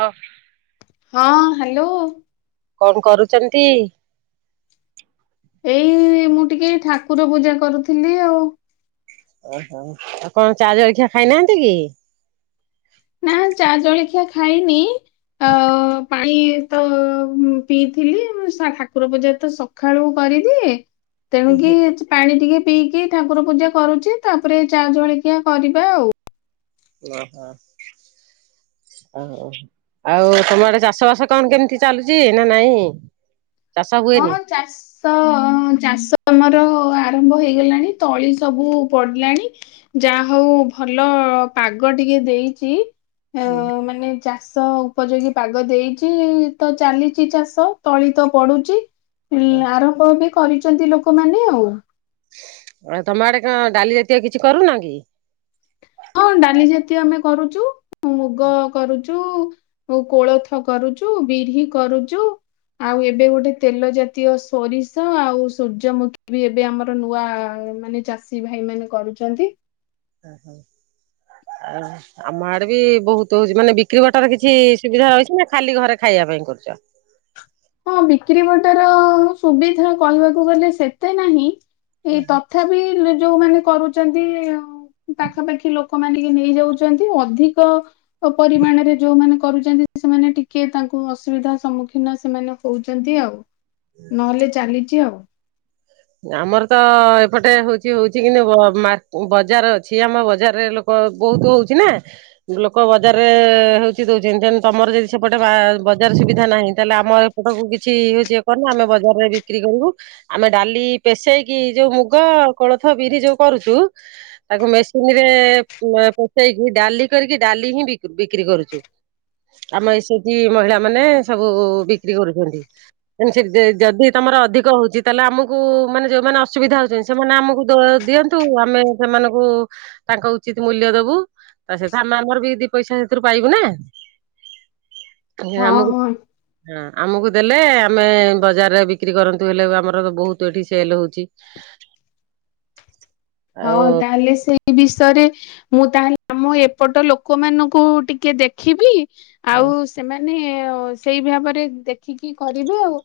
ଅ ହଁ ହ୍ୟାଲୋ। କଣ କରୁଛନ୍ତି? ଏଇ ମୁଁ ଟିକେ ଠାକୁର ପୂଜା କରୁଥିଲି ଆଉ। ଓହୋ ଆଉ କଣ ଚା ଜଳଖିଆ ଖାଇନାହାନ୍ତି କି? ନା ଚା ଜଳଖିଆ ଖାଇନି ଆ ପାଣି ତ ପିଇଥିଲି ମୁ ଠାକୁର ପୂଜା ତ ସଖାଳୁ କରିଦିଏ। ତେଣୁକି ପାଣି ଟିକେ ପିଇକି ଠାକୁର ପୂଜା କରୁଛି ତାପରେ ଚା ଜଳିିକିଆ କରିବା ଆଉ। [inaudible] ଓହୋ ଓ ଆଉ ତମ ଆଡେ ଚାଷ ବାସ କଣ କେମିତି ଚାଲୁଛି ନା ନାଇଁ। ଚାଷ ହୁଏନି? ହଁ ଚାଷ ତ ଚାଷ ଆମର ଆରମ୍ଭ ହେଇଗଲାଣି ତଳି ସବୁ ପଡିଲାଣି। ଯାହା ହଉ ଭଲ ପାଗ ଟିକେ ଦେଇଚି। ଅ ମାନେ ଚାଷ ଅ ଉପଯୋଗୀ ପାଗ ଦେଇଚି ତ ଚାଲିଚି ଚାଷ ତଳି ତ ପଡୁଚି। ହୁଁ ଆରମ୍ଭ ଏବେ କରିଚନ୍ତି ଲୋକମାନେ ଆଉ ତମ ଆଡେ କଣ ଡାଲି ଜାତୀୟ କିଛି କରୁନ କି? ହଁ ଡାଲି ଜାତୀୟ ଆମେ କରୁଚୁ ମୁଗ କରୁଚୁ। ଋ ଆଉ କୋଳଥ କରୁଚୁ ବିରିହି କରୁଚୁ। ଆଉ ଏବେ ଗୋଟେ ତେଲ ଜାତୀୟ ସୋରିଷ ଆଉ ସୂର୍ଯ୍ୟମୁଖୀ ବି ଏବେ ଆମର ନୂଆ ମାନେ ଚାଷୀ ଭାଇ ମାନେ କରୁଚନ୍ତି। ଓ ହୋ ଆମ ଆଡେ ବି ବହୁତ ହଉଚି ମାନେ ବିକ୍ରି ବାଟରେ କିଛି ସୁବିଧା ରହିଛି ନା ଖାଲି ଘରେ ଖାଇବା ପାଇଁ କରୁଚ। ହଁ ବିକ୍ରି ବାଟର ସୁବିଧା କହିବାକୁ ଗଲେ ସେତେ ନାହିଁ ଏଇ ତଥାପି ତଥାପି ଯୋଉମାନେ କରୁଚନ୍ତି ଆଉ ପାଖାପାଖି ଲୋକ ମାନେ ନେଇଯାଉଚନ୍ତି ଅଧିକ ଓପରିମାଣରେ ଯୋଉମାନେ କରୁଚନ୍ତି ସେମାନେ ଟିକେ ତାଙ୍କୁ ଅସୁବିଧା ସମ୍ମୁଖୀନ ସେମାନେ କହୁଚନ୍ତି ଆଉ ନହେଲେ ଚାଲିଚି ଆଉ ଆମର ତ ଏପଟେ ହଉଚି ହଉଛି କିନି ମା-ବଜାର ଅଛି ଆମ ବଜାରରେ ଲୋ ହଁ ବହୁତ ହଉଚି ନା? ଲୋକ ବଜାରରେ ହେଉଚି ଦେଉଛନ୍ତି ତେଣୁ ତମର ଯଦି ସେପଟେ ବା-ବଜାର ସୁବିଧା ନାହିଁ ତାହେଲେ ଆମର ଏ ସେଠାକୁ କିଛି ହଉଚି କରନା ଆମେ ବଜାରରେ ବିକ୍ରି କରିବୁ ଆମେ ଡାଲି ପେଶେଇକି ଯୋଉ ମୁଗ, କୋଳଥ, ବିରି ଯୋଉ କରୁଚୁ। ତାକୁ ମେସିନ ରେ ଫୁଟେଇକି ଡାଲି କରିକି ଡାଲି ହିଁ ବିକ୍ର-ବିକ୍ରି କରୁଚୁ। ଆମେ ଏସିଜି ମହିଳା ମାନେ ସବୁ ବିକ୍ରି କରୁଚନ୍ତି। ଏମ୍ ସିଜେ ଯଦି ତମର ଅଧିକ ହଉଚି ତାହେଲେ ଆମକୁ କେଉଁ ମାନେ ଯୋଉମାନେ ଅସୁବିଧା ହଉଚନ୍ତି ସେମାନେ ଆମକୁ ଦୋ-ଦିଅନ୍ତୁ ଆମେ ସେମାନଙ୍କୁ ତାଙ୍କ ଉଚିତ ମୂଲ୍ୟ ଦବୁ ତା ସହିତ ଆମ ଆମରବି ଦି ପଇସା ସେଥିରୁ ପାଇବୁ ନା ଇଏ ହଁ ଆମକୁ ହଁ ହଁ ଆମକୁ ଦେଲେ ଆମେ ବଜାରରେ ବିକ୍ରି କରନ୍ତୁ ହେଲେ ବି ଆମର ର ବହୁତ ତୁ ଏଠି ସେଲ୍ ହଉଚି। ହଁ ତାହେଲେ ସେ ଏ ବିଷୟରେ ମୁଁ ତାହେଲେ ଆମ ଏପଟ ଲୋକମାନଙ୍କୁ ଟିକେ ଦେଖିବି। ଆଉ ସେମାନେ ଅ -ସେହି ଭାବରେ ଦେଖିକି କରିବେ ଆଉ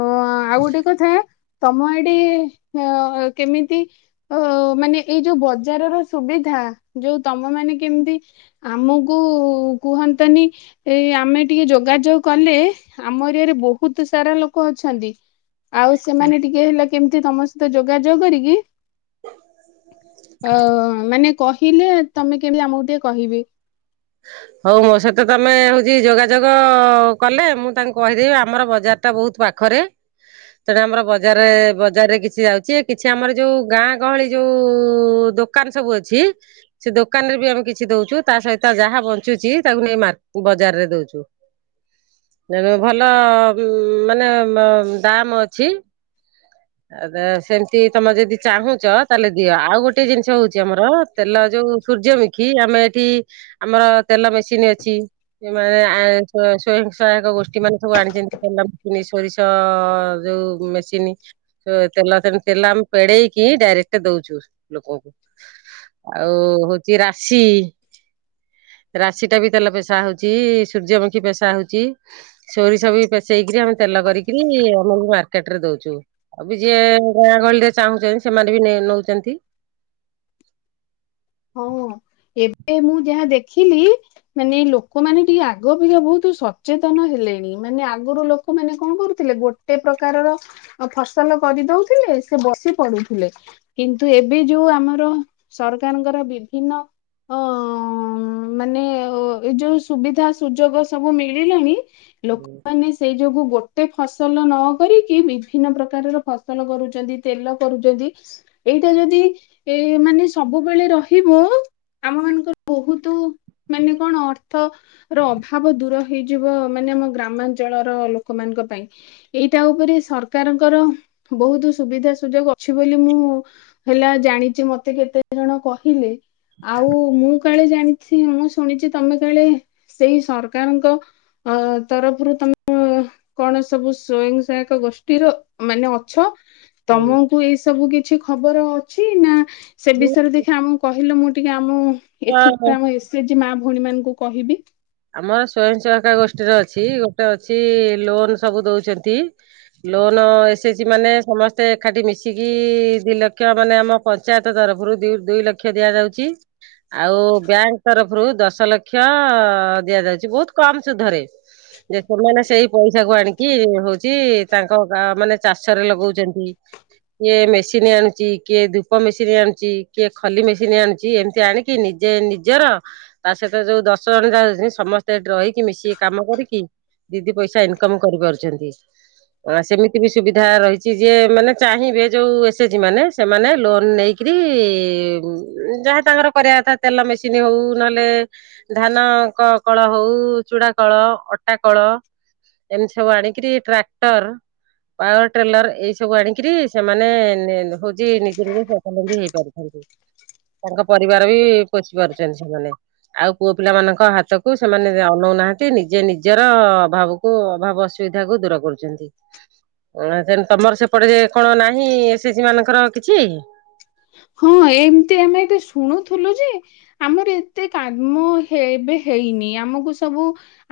ହଁ ଆଉ ଗୋଟେ କଥା ତମ ଆଡ଼େ ହଁ ଅ କେମିତି ଓ ମାନେ ଏଇ ଯୋଉ ବଜାରର ସୁବିଧା ଯୋଉ ତମ ମାନେ କେମିତି ଆମକୁ କୁହନ୍ତାନି। ଏଇ ଆମେ ଟିକେ ଯୋଗାଯୋଗ କଲେ ଆମ ଏରିଆରେ ବହୁତ ସାରା ଲୋକ ଅଛନ୍ତି। ଆଉ ସେମାନେ ଟିକେ ହେଲେ କେମିତି ତମ ସହିତ ଯୋଗାଯୋଗ କରିକି? ଅ ମାନେ କହିଲେ ତମେ କେହି ଆମକୁ ଟିକେ କହିବେ। ହଉ ମୋ ସହିତ ତମେ ହଉଚି ଯୋଗାଯୋଗ କଲେ ମୁଁ ତାଙ୍କୁ କହିଦେବି ଆମର ବଜାର ଟା ବହୁତ ପାଖରେ ସେଠା ଆମର ବଜାରେ ବଜାରରେ କିଛି ଯାଉଚି କିଛି ଆମର ଯୋଉ ଗାଁ ଗହଳି ଯୋଉ ଦୋକା ଦୋକାନ ସବୁ ଅଛି ସେ ଦୋକାନ ରେ ବି ଆମେ କିଛି ଦଉଚୁ ତା ସହିତ ତା ଯାହା ବଞ୍ଚୁଚି ତାକୁ ନେଇ ମାର୍କେ-ବଜାରରେ ଦଉଚୁ। ଭଲ ଉ ମାନେ ଦାମ ଅଛି। ଆଦାସ୍ ସେମତି ତମେ ଯଦି ଚାହୁଁଚ ତାହେଲେ ଦିଅ ଆଉ ଗୋଟେ ଜିନିଷ ହଉଚି ଆମର ତେଲ ଯୋଉ ସୂର୍ଯ୍ୟମୁଖୀ ଆମେ ଏଠି ଆମର ତେଲ ମେସିନ୍ ଅଛି। ଯେଉଁ ମାନେ ଆଣିଚନ୍ତି ସ୍ବୟଂ ସହାୟକ ଗୋଷ୍ଠୀ ମାନେ ସବୁ ଆଣିଚନ୍ତି ତେଲ, ଚିନି, ସୋରିଷ ତ ଯୋଉ ମେସିନ୍ ହଁତେଲ କେମିତି ତେଲ ଆମେ ପେଡେଇକି ଡାଇରେକ୍ଟ ଦଉଚୁ ଲୋକଙ୍କୁ ଆଉ ହଉଛି ରାଶି ରାଶି ଟା ବି ତେଲ ପେଶା ହଉଚି ସୂର୍ଯ୍ୟମୁଖୀ ପେଶା ହଉଚି। ସୋରିଷ ବି ପେସେଇକରି ଆମେ ତେଲ କରିକିରି ଆମେ ବି ମାର୍କେଟ ରେ ଦଉଚୁ। ଆଉ ବି ଯିଏ ଗାଁ ଗହଳିରେ ଚାହୁଁଛନ୍ତି ସେମାନେ ବି ନେ-ନଉଛନ୍ତି। ହଉ ହ ଏବେ ମୁଁ ଯାହା ଦେଖିଲି ମାନେ ଏଇ ଲୋକମାନେ ଟିକେ ଆଗ ଅପେକ୍ଷା ବହୁତ ସଚେତନ ହେଲେଣି ମାନେ ଆଗରୁ ଲୋକମାନେ କଣ କରୁଥିଲେ ଗୋ ଗୋଟେ ପ୍ରକାରର ଅ ଫସଲ କରିଦଉଥିଲେ ସେ ବସି ପଡୁଥିଲେ। କିନ୍ତୁ ଏବେ ଯୋଉ ଆମର ସରକାରଙ୍କର ବିଭିନ୍ନ। ଅ ମାନେ ଏ ଯୋଉ ସୁବିଧା ସୁଯୋଗ ସବୁ ମିଳିଲାଣି ଲୋକମାନେ। ସେଇ ଯୋଗୁ ଗୋଟେ ଫସଲ ନ କରିକି ବିଭିନ୍ନ ପ୍ରକାରର ଫସଲ କରୁଛନ୍ତି ତେଲ କରୁଛନ୍ତି। ଏଇଟା ଯଦି ଏ ମାନେ ସବୁ ସବୁବେଳେ ରହିବ ଆମ ମାନଙ୍କର ବହୁତ ମାନେ କଣ ଅର୍ଥ। ର ଅଭାବ ଦୂର ହେଇଯିବ ମାନେ ଆମ ଗ୍ରାମାଞ୍ଚଳର ଲୋକମାନାନଙ୍କ ପାଇଁ। ଏଇଟା ଉପରେ ସରକାରଙ୍କର ବହୁତ ସୁବିଧା ସୁଯୋଗ ଅଛି ବୋଲି ମୁଁ ହେଲା ଜାଣିଛି ମତେ କେତେ ଜଣ କହିଲେ। ଆଉ ମୁଁ କାଳେ ଜାଣିଛି ମୁଁ ଶୁଣିଛି ତମେ କାଳେ ସେଇ ସରକାରଙ୍କ। ଅ ତରଫରୁ ତମକୁ। କଣ ସବୁ ସ୍ଵୟଂ ସହାୟୀକା ଗୋଷ୍ଠୀର ମାନେ ଅଛ। ତମକୁ ଏଇ ସବୁ କିଛି ଖବର ଅଛି ନା। ସେ ବିଷୟରେ ଦେଖିଆ ଆମକୁ କହିଲ ମୁଁ ଟିକେ ଆମ ହୁଁ ଏଠିକା ଆମ ଏସେଜି ମା ଭଉଣୀ ମାନଙ୍କୁ କହିବି। ଆମର ସ୍ଵୟଂ ସହାୟୀକା ଗୋଷ୍ଠୀର ଅଛି ଗୋଟେ ଅଛି ଲୋନ ସବୁ ଦଉଛନ୍ତି। ଲୋନ ଏସେଚି ମାନେ ସମସ୍ତେ ଏକାଠି ମିଶିକି ଦି ଲକ୍ଷ ମାନେ ଆମ। ପଞ୍ଚାୟତ ତରଫରୁ ଦୁଇ ଦୁଇ ଲକ୍ଷ ଦିଆଯାଉଛି। ଆଉ ବ୍ୟାଙ୍କ ତରଫରୁ ଦଶ ଲକ୍ଷ ଅ -ଦିଆଯାଉଛି ବହୁତ କମ ସୁଧରେ। ଯେ ସେମାନେ ସେଇ ପଇସା କୁ ଆଣିକି ହଉଛି ତାଙ୍କ ଗାଁ ମାନେ ଚାଷରେ ଲଗଉଛନ୍ତି। କିଏ ମେସିନ୍ ଆଣୁଛି କିଏ ଧୂପ ମେସିନ୍ ଆଣୁଛି କିଏ ଖଲି ମେସିନ୍ ଆଣୁଛି ଏମତି ଆଣି କି ନିଜେ ନିଜର ତା ସହିତ ଯୋଉ ଦଶ ଜଣ ଯାଉଛି। ସମସ୍ତେ ଏଠି ରହିକି ମିଶିକି କାମ କରିକି ଦି ଦି ପଇସା ଇନକମ୍ କରିପାରୁଚନ୍ତି। ସେମିତି ବି ସୁବିଧା ରହିଛି ଯିଏ ମାନେ ଚାହିଁବେ ଯୋଉ ଏସେଜି ମାନେ ସେମାନେ ଲୋନ ନେଇ। କିରି ଯାହା ତାଙ୍କର କରିବା କଥା ତେଲ ମେସିନ୍ ହଉ ନହେଲେ। ଧାନ କ କଳ ହଉ ଚୁଡା କଳ ଅଟା କଳ। ଏମିତି ସବୁ ଆଣିକିରି ଟ୍ରାକ୍ଟର। ପାୱାର ଟ୍ରେଲର ଏଇ ସବୁ ଆଣିକିରି ସେମାନେ ନେ ନ ହଉଛି ନିଜେ ନିଜେ ସ୍ୱାବଲମ୍ବି ହେଇ ପାରୁଛନ୍ତି। ତାଙ୍କ ପରିବାର ବି ପୋସି ପାରୁଛନ୍ତି ସେମାନେ ଆଉ ପୁଅ ପିଲା ମାନଙ୍କ ହାତ କୁ ସେମାନେ ଅନଉନାହାନ୍ତି ନିଜେ ନିଜର ଅଭାବକୁ ଅଭାବ ଅସୁବିଧା କୁ ଦୂର କରୁଚନ୍ତି। ଅଁ ତମର ସେପଟେ ଯେ କଣ ନାହିଁ ଏସେଜି ମାନଙ୍କର କିଛି। ହଁ ଏମିତି ଆମେ ଏଠି ଶୁଣୁଥିଲୁ ଯେ ଆମର ଏତେ କାମ ହେବେ ହେଇନି ଆମୁକୁ ସବୁ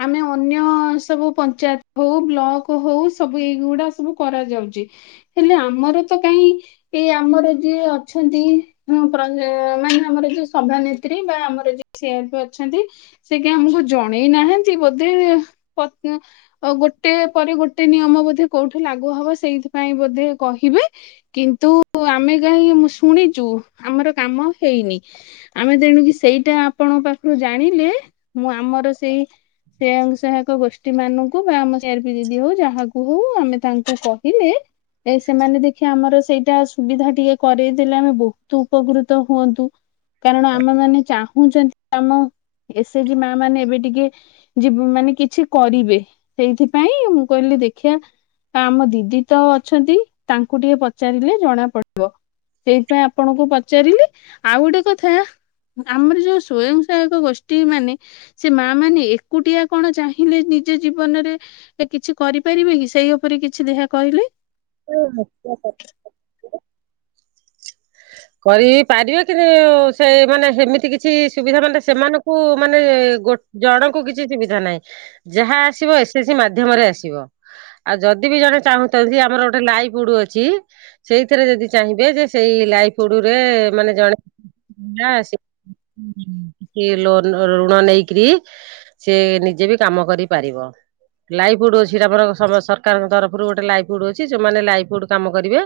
ଆମେ ଅନ୍ୟ ସବୁ ପଞ୍ଚାୟତ ହଉ ବ୍ଲକ ହଉ ସବୁ ଏଇଗୁଡା ସବୁ କରାଯାଉଚି। ହେଲେ ଆମର ତ କାହିଁ ଏ ଆମର ଯିଏ ଅଛନ୍ତି। ହଁ ପରା ଯେ ମାନେ ଆମର ଯିଏ ସଭାନେତ୍ରୀ ବା ଆମର ଯିଏ ସିଆରପି ଅଛନ୍ତି। ସେ କିଆଁ ଆମକୁ ଜଣେଇ ନାହାଁନ୍ତି ବୋଧେ ପ ଉଁ ଓ ଗୋଟିଏ ପରେ ଗୋଟେ ନିୟମ ବୋଧେ କୋଉଠି ଲାଗୁ ହବ ସେଇଥିପାଇଁ ବୋଧେ କହିବେ। କିନ୍ତୁ ଆମେ କାହିଁ ଶୁଣିଛୁ ଆମର କାମ ହେଇନି। ଆମେ ତେଣିକି ସେଇଟା ଆପଣଙ୍କ ପାଖରୁ ଜାଣିଲେ ମୁଁ ଆମର ସେଇ ସ୍ୱୟଂ ସହାୟକ ଗୋଷ୍ଠୀ ମାନଙ୍କୁ ବା ଆମ ସିଆରପି ଦିଦି ହଉ ଯାହାକୁ କୁ ଆମେ ତାଙ୍କୁ କହିଲେ ଏ ସେମାନେ ଦେଖି ଆମର ସେଇଟା ସୁବିଧା ଟିକେ କରେଇ ଦେଲେ ଆମେ ବହୁତ ଉପକୃତ ହୁଅନ୍ତୁ କାରଣ ଆମେ ମାନେ ଚାହୁଁଛନ୍ତି ଆମ ଏସେଜି ମା ମାନେ ଏବେ ଟିକେ ଯିବୁ ମାନେ କିଛି କରିବେ ସେଇଥିପାଇଁ ମୁଁ କହିଲି ଦେଖିବା। ଆମ ଦିଦି ତ ଅଛନ୍ତି ତାଙ୍କୁ ଟିକେ ପଚାରିଲେ ଜଣା ପଡିବ। ସେଇଥିପାଇଁ ଆପଣଙ୍କୁ ପଚାରିଲି ଆଉ ଗୋଟେ କଥା ଆମର ଯୋଉ ସ୍ଵୟଂ ସହାୟକ ଗୋଷ୍ଠୀ ମାନେ ସେ ମା ମାନେ ଏକୁଟିଆ କଣ ଚାହିଁଲେ ନିଜ ଜୀବନରେ ସେ କିଛି କରିପାରିବେ କି ସେଇ ଉପରେ କିଛି ଦେଖିଆ କହିଲେ। [inaudible] କରି ବି ପାରିବେ କିନ୍ତ ସେ ମାନେ ସେମିତି କିଛି ସୁବିଧା ମାନେ ସେମାନଙ୍କୁ ମାନେ ଗୋ ଜଣଙ୍କୁ କିଛି ସୁବିଧା ନାହିଁ ଯାହା ଆସିବ ଏସ ସି ମାଧ୍ୟମରେ ଆସିବ। ଆଉ ଯଦି ବି ଜଣେ ଚାହୁଁଛନ୍ତି ଆମର ଗୋଟେ ଲାଇଫୁଡ ଅଛି। ସେଇଥିରେ ଯଦି ଚାହିଁବେ ଯେ ସେଇ ଲାଇପ୍ ହୁଡୁରେ ମାନେ ଜଣେ ଯା ଆସି ଇଏ ଲୋନ ଋଣ ନେଇକିରି ସେ ନିଜେ ବି କାମ କରିପାରିବ। ଲାଇପ୍ ହୁଡ ଅଛି ହେଟା ଆମର ସମ ସରକାରଙ୍କ ତରଫରୁ ଗୋଟେ ଲାଇପ୍ ହୁଡ ଅଛି ଯୋଉମାନେ ଲାଇଫ୍ ହୁଡ କାମ କରିବେ।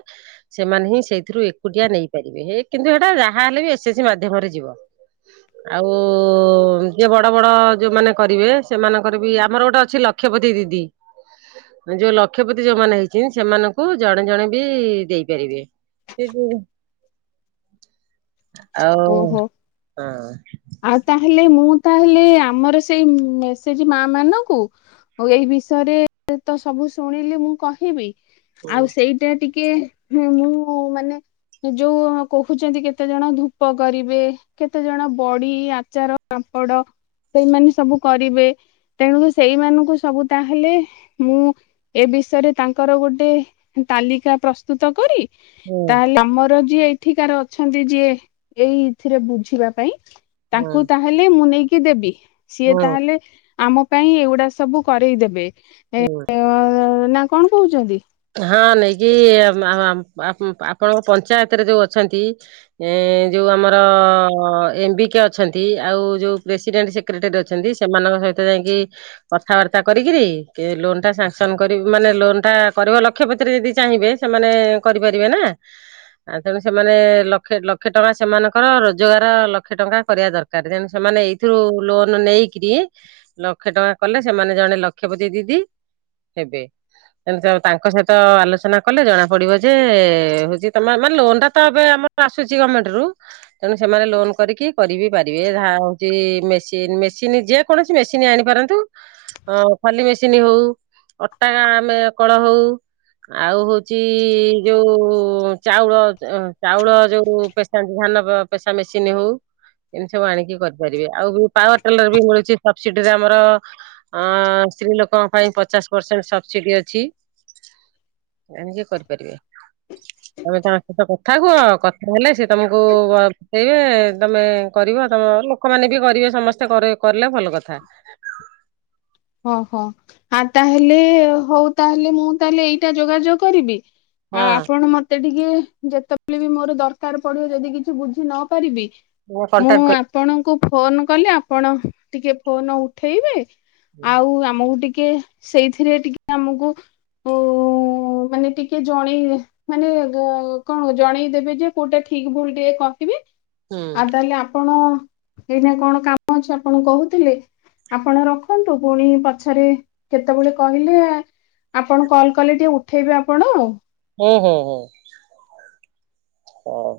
ସେମାନେ ହିଁ ସେଇଥିରୁ ଏକୁଟିଆ ନେଇପାରିବେ ହେଇ କିନ୍ତୁ ସେଟା ଯାହା ହେଲେ ଏସ୍ ସି ମାଧ୍ୟମରେ ଯିବ। ନାଁ ଆଉ ଯିଏ ବଡ଼ ବଡ଼ ଯେଉଁମାନେ କରିବେ ସେମାନଙ୍କର ବି ଆମର ଗୋଟେ ଅଛି ଲକ୍ଷପତି ଦିଦି। ଯୋଉ ଲକ୍ଷପତି ଯୋଉ ମାନେ ହେଇଛନ୍ତି ସେମାନଙ୍କୁ ଜଣେ ଜଣେ ବି ଦେଇପାରିବେ। ସିଏ କୋଉଠୁ ଓହୋ ଆଉ ହଁ। ଆଉ ତାହେଲେ ମୁଁ ତାହେଲେ ଆମର ସେଇ ମେ ସେ ଜି ମା ମାନଙ୍କୁ ହଉ ଏଇ ବିଷୟରେ ତ ସବୁ ଶୁଣିଲି ମୁଁ କହିବି ଆଉ ହୁଁ ସେଇ ଯେ ଟିକେ ମୁଁ ମାନେ ଯୋଉ କହୁଛନ୍ତି କେତେ ଜଣ ଧୂ କଣ କରିବେ କେତେ ଜଣ ବଢ଼ି ଆଚାର ପାମ୍ପଡ ସେଇମାନେ ସବୁ କରିବେ ତେଣୁକି ସେଇମାନଙ୍କୁ ସବୁ ତାହେଲେ ମୁଁ ଏ ବିଷୟରେ ତାଙ୍କର ଗୋଟେ ତାଲିକା ପ୍ରସ୍ତୁତ କରି ହୁଁ ତାହେଲେ ଆମର ଯିଏ ଏଠିକାର ଅଛନ୍ତି ଯିଏ। ଏଇଥିରେ ବୁଝିବା ପାଇଁ ହୁଁ ତାଙ୍କୁ ତାହେଲେ ମୁଁ ନେଇକି ଦେବି। ସିଏ ହୁଁ ତାହେଲେ ଆମ ପାଇଁ ଏଗୁଡା ସବୁ କରେଇଦେବେ। ହୁ। ତ ନା କଣ କହୁଛନ୍ତି? ହଁ ନେଇକି ଆପଣଙ୍କ ପଞ୍ଚାୟତରେ ଯୋଉ ଅଛନ୍ତି। ଏ ଯୋଉ ଆମର ଏମବିକେ ଅ ଅଛନ୍ତି ଆଉ ଯୋଉ ପ୍ରେସିଡେଣ୍ଟ ସେକ୍ରେଟାରୀ ଅଛନ୍ତି ସେମାନଙ୍କ ସହିତ ଯାଇକି କଥାବାର୍ତ୍ତା କରିକିରି ଲୋନ ଟା ସାଙ୍କସନ କରିବି ମାନେ ଲୋନ ଟା କରିବ ଲକ୍ଷ୍ୟ ପତିରେ ଯଦି ଚାହିଁବେ ସେମାନେ କରିପାରିବେ ନାଁ। ଆଁ ତେଣୁ ସେମାନେ ଲକ୍ଷେ ଲକ୍ଷେ ଟଙ୍କା ସେମାନଙ୍କର ରୋଜଗାର ଲକ୍ଷେ ଟଙ୍କା କରିବା ଦର [unintelligible] ସେମାନେ ଏଇଥିରୁ ଲୋନ ନେଇକିରି ଲକ୍ଷେ ଟଙ୍କା କଲେ ସେମାନେ ଜଣେ ଲକ୍ଷପତି ଦିଦି ହେବେ। ଏମିତି ତାଙ୍କ ସହିତ ଆଲୋଚନା କଲେ ଜଣା ପଡିବ ଯେ ହଉଛି ତମ ମାନେ ଲୋନ ଟା ତ ଏବେ ଆମ ଆସୁଛି ଗମେଣ୍ଟ ରୁ। ତେଣୁ ସେମାନେ ଲୋନ କରିକି। କରିିବି ପାରିବେ ଯାହା ହଉଛି ମେସିନ ମେସିନ୍ ଯେ କୌଣସି ମେସିନ୍ ଆଣିପାରନ୍ତୁ ଖଲି ମେସିନ୍ ହଉ ଅଟା ଆମେ କଳ ହଉ। ଆଉ ହଉଛି ଯୋଉ ଚାଉଳ ଚାଉଳ ଯୋଉ ପେ ଧାନ ପେସା ମେସିନ ହଉ। ଏମିତି ସବୁ ଆଣିକି କରିପାରିବେ ଆଉ ପାୱାର ଟେଲର ବି ମିଳୁଛି ସବସିଡ ରେ ଆମର ହଁ ସ୍ତ୍ରୀ ଲୋକଙ୍କ ପାଇଁ ପଚାଶ ପରସେଣ୍ଟ ସବସିଡି ଅଛି। ଏମିତି କରିପାରିବେ ତମେ ତାଙ୍କ ସହିତ କଥା ହୁଅ କଥା ହେଲେ ତମକୁ ୱାବ ହେଇବେ ତମେ କରିବ ତମ ଲୋକମାନେ ବି କରିବେ ସମସ୍ତେ କରାଇ କରିଲେ ଭଲ କଥା। ଓହୋ ହଁ ହଁ ଆଟା ତାହେଲେ ହଉ ତାହେଲେ ମୁଁ ତାହେଲେ ଏଇଟା ଯୋଗାଯୋଗ କରିବି। ଆଉ ଆପଣ ମତେ ଟିକେ ଯେତେବେଳେ ବି ମୋର ଦରକାର ପଡ଼ିବ ଯଦି କିଛି ବୁଝି ନ ପାରିବି। ହଁ ମୁଁ କଣ୍ଟାକ୍ଟ କରି ଆପଣଙ୍କୁ ଫୋନ୍ କଲେ ଆପଣ ଟିକେ ଫୋନ୍ ଉଠେଇବେ। ଆଉ ଆମକୁ ଟିକେ ସେଇଥିରେ ଟିକେ ଆମକୁ ଓ ମାନେ ଟିକେ ଜଣେଇବେ। ମାନେ କଣ ଜଣେଇଦେବେ ଯେ କୋଉଟା ଠିକ ଭୁଲ ଟିକେ କହିବେ। ହୁଁ ଆଉ ତାହେଲେ ଆପଣ ଏଇନା କଣ କାମ ଅଛି ଆପଣ କହୁଥିଲେ ଆପଣ ରଖନ୍ତୁ। ପୁଣି ପଛରେ କେତେବେଳେ କହିଲେ ଆପଣ କଲ୍ କଲେ ଟିକେ ଉଠେଇବେ ଆପଣ ଆଉ। ଓ ହଁ ହଁ। ହଁ।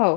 ହଉ।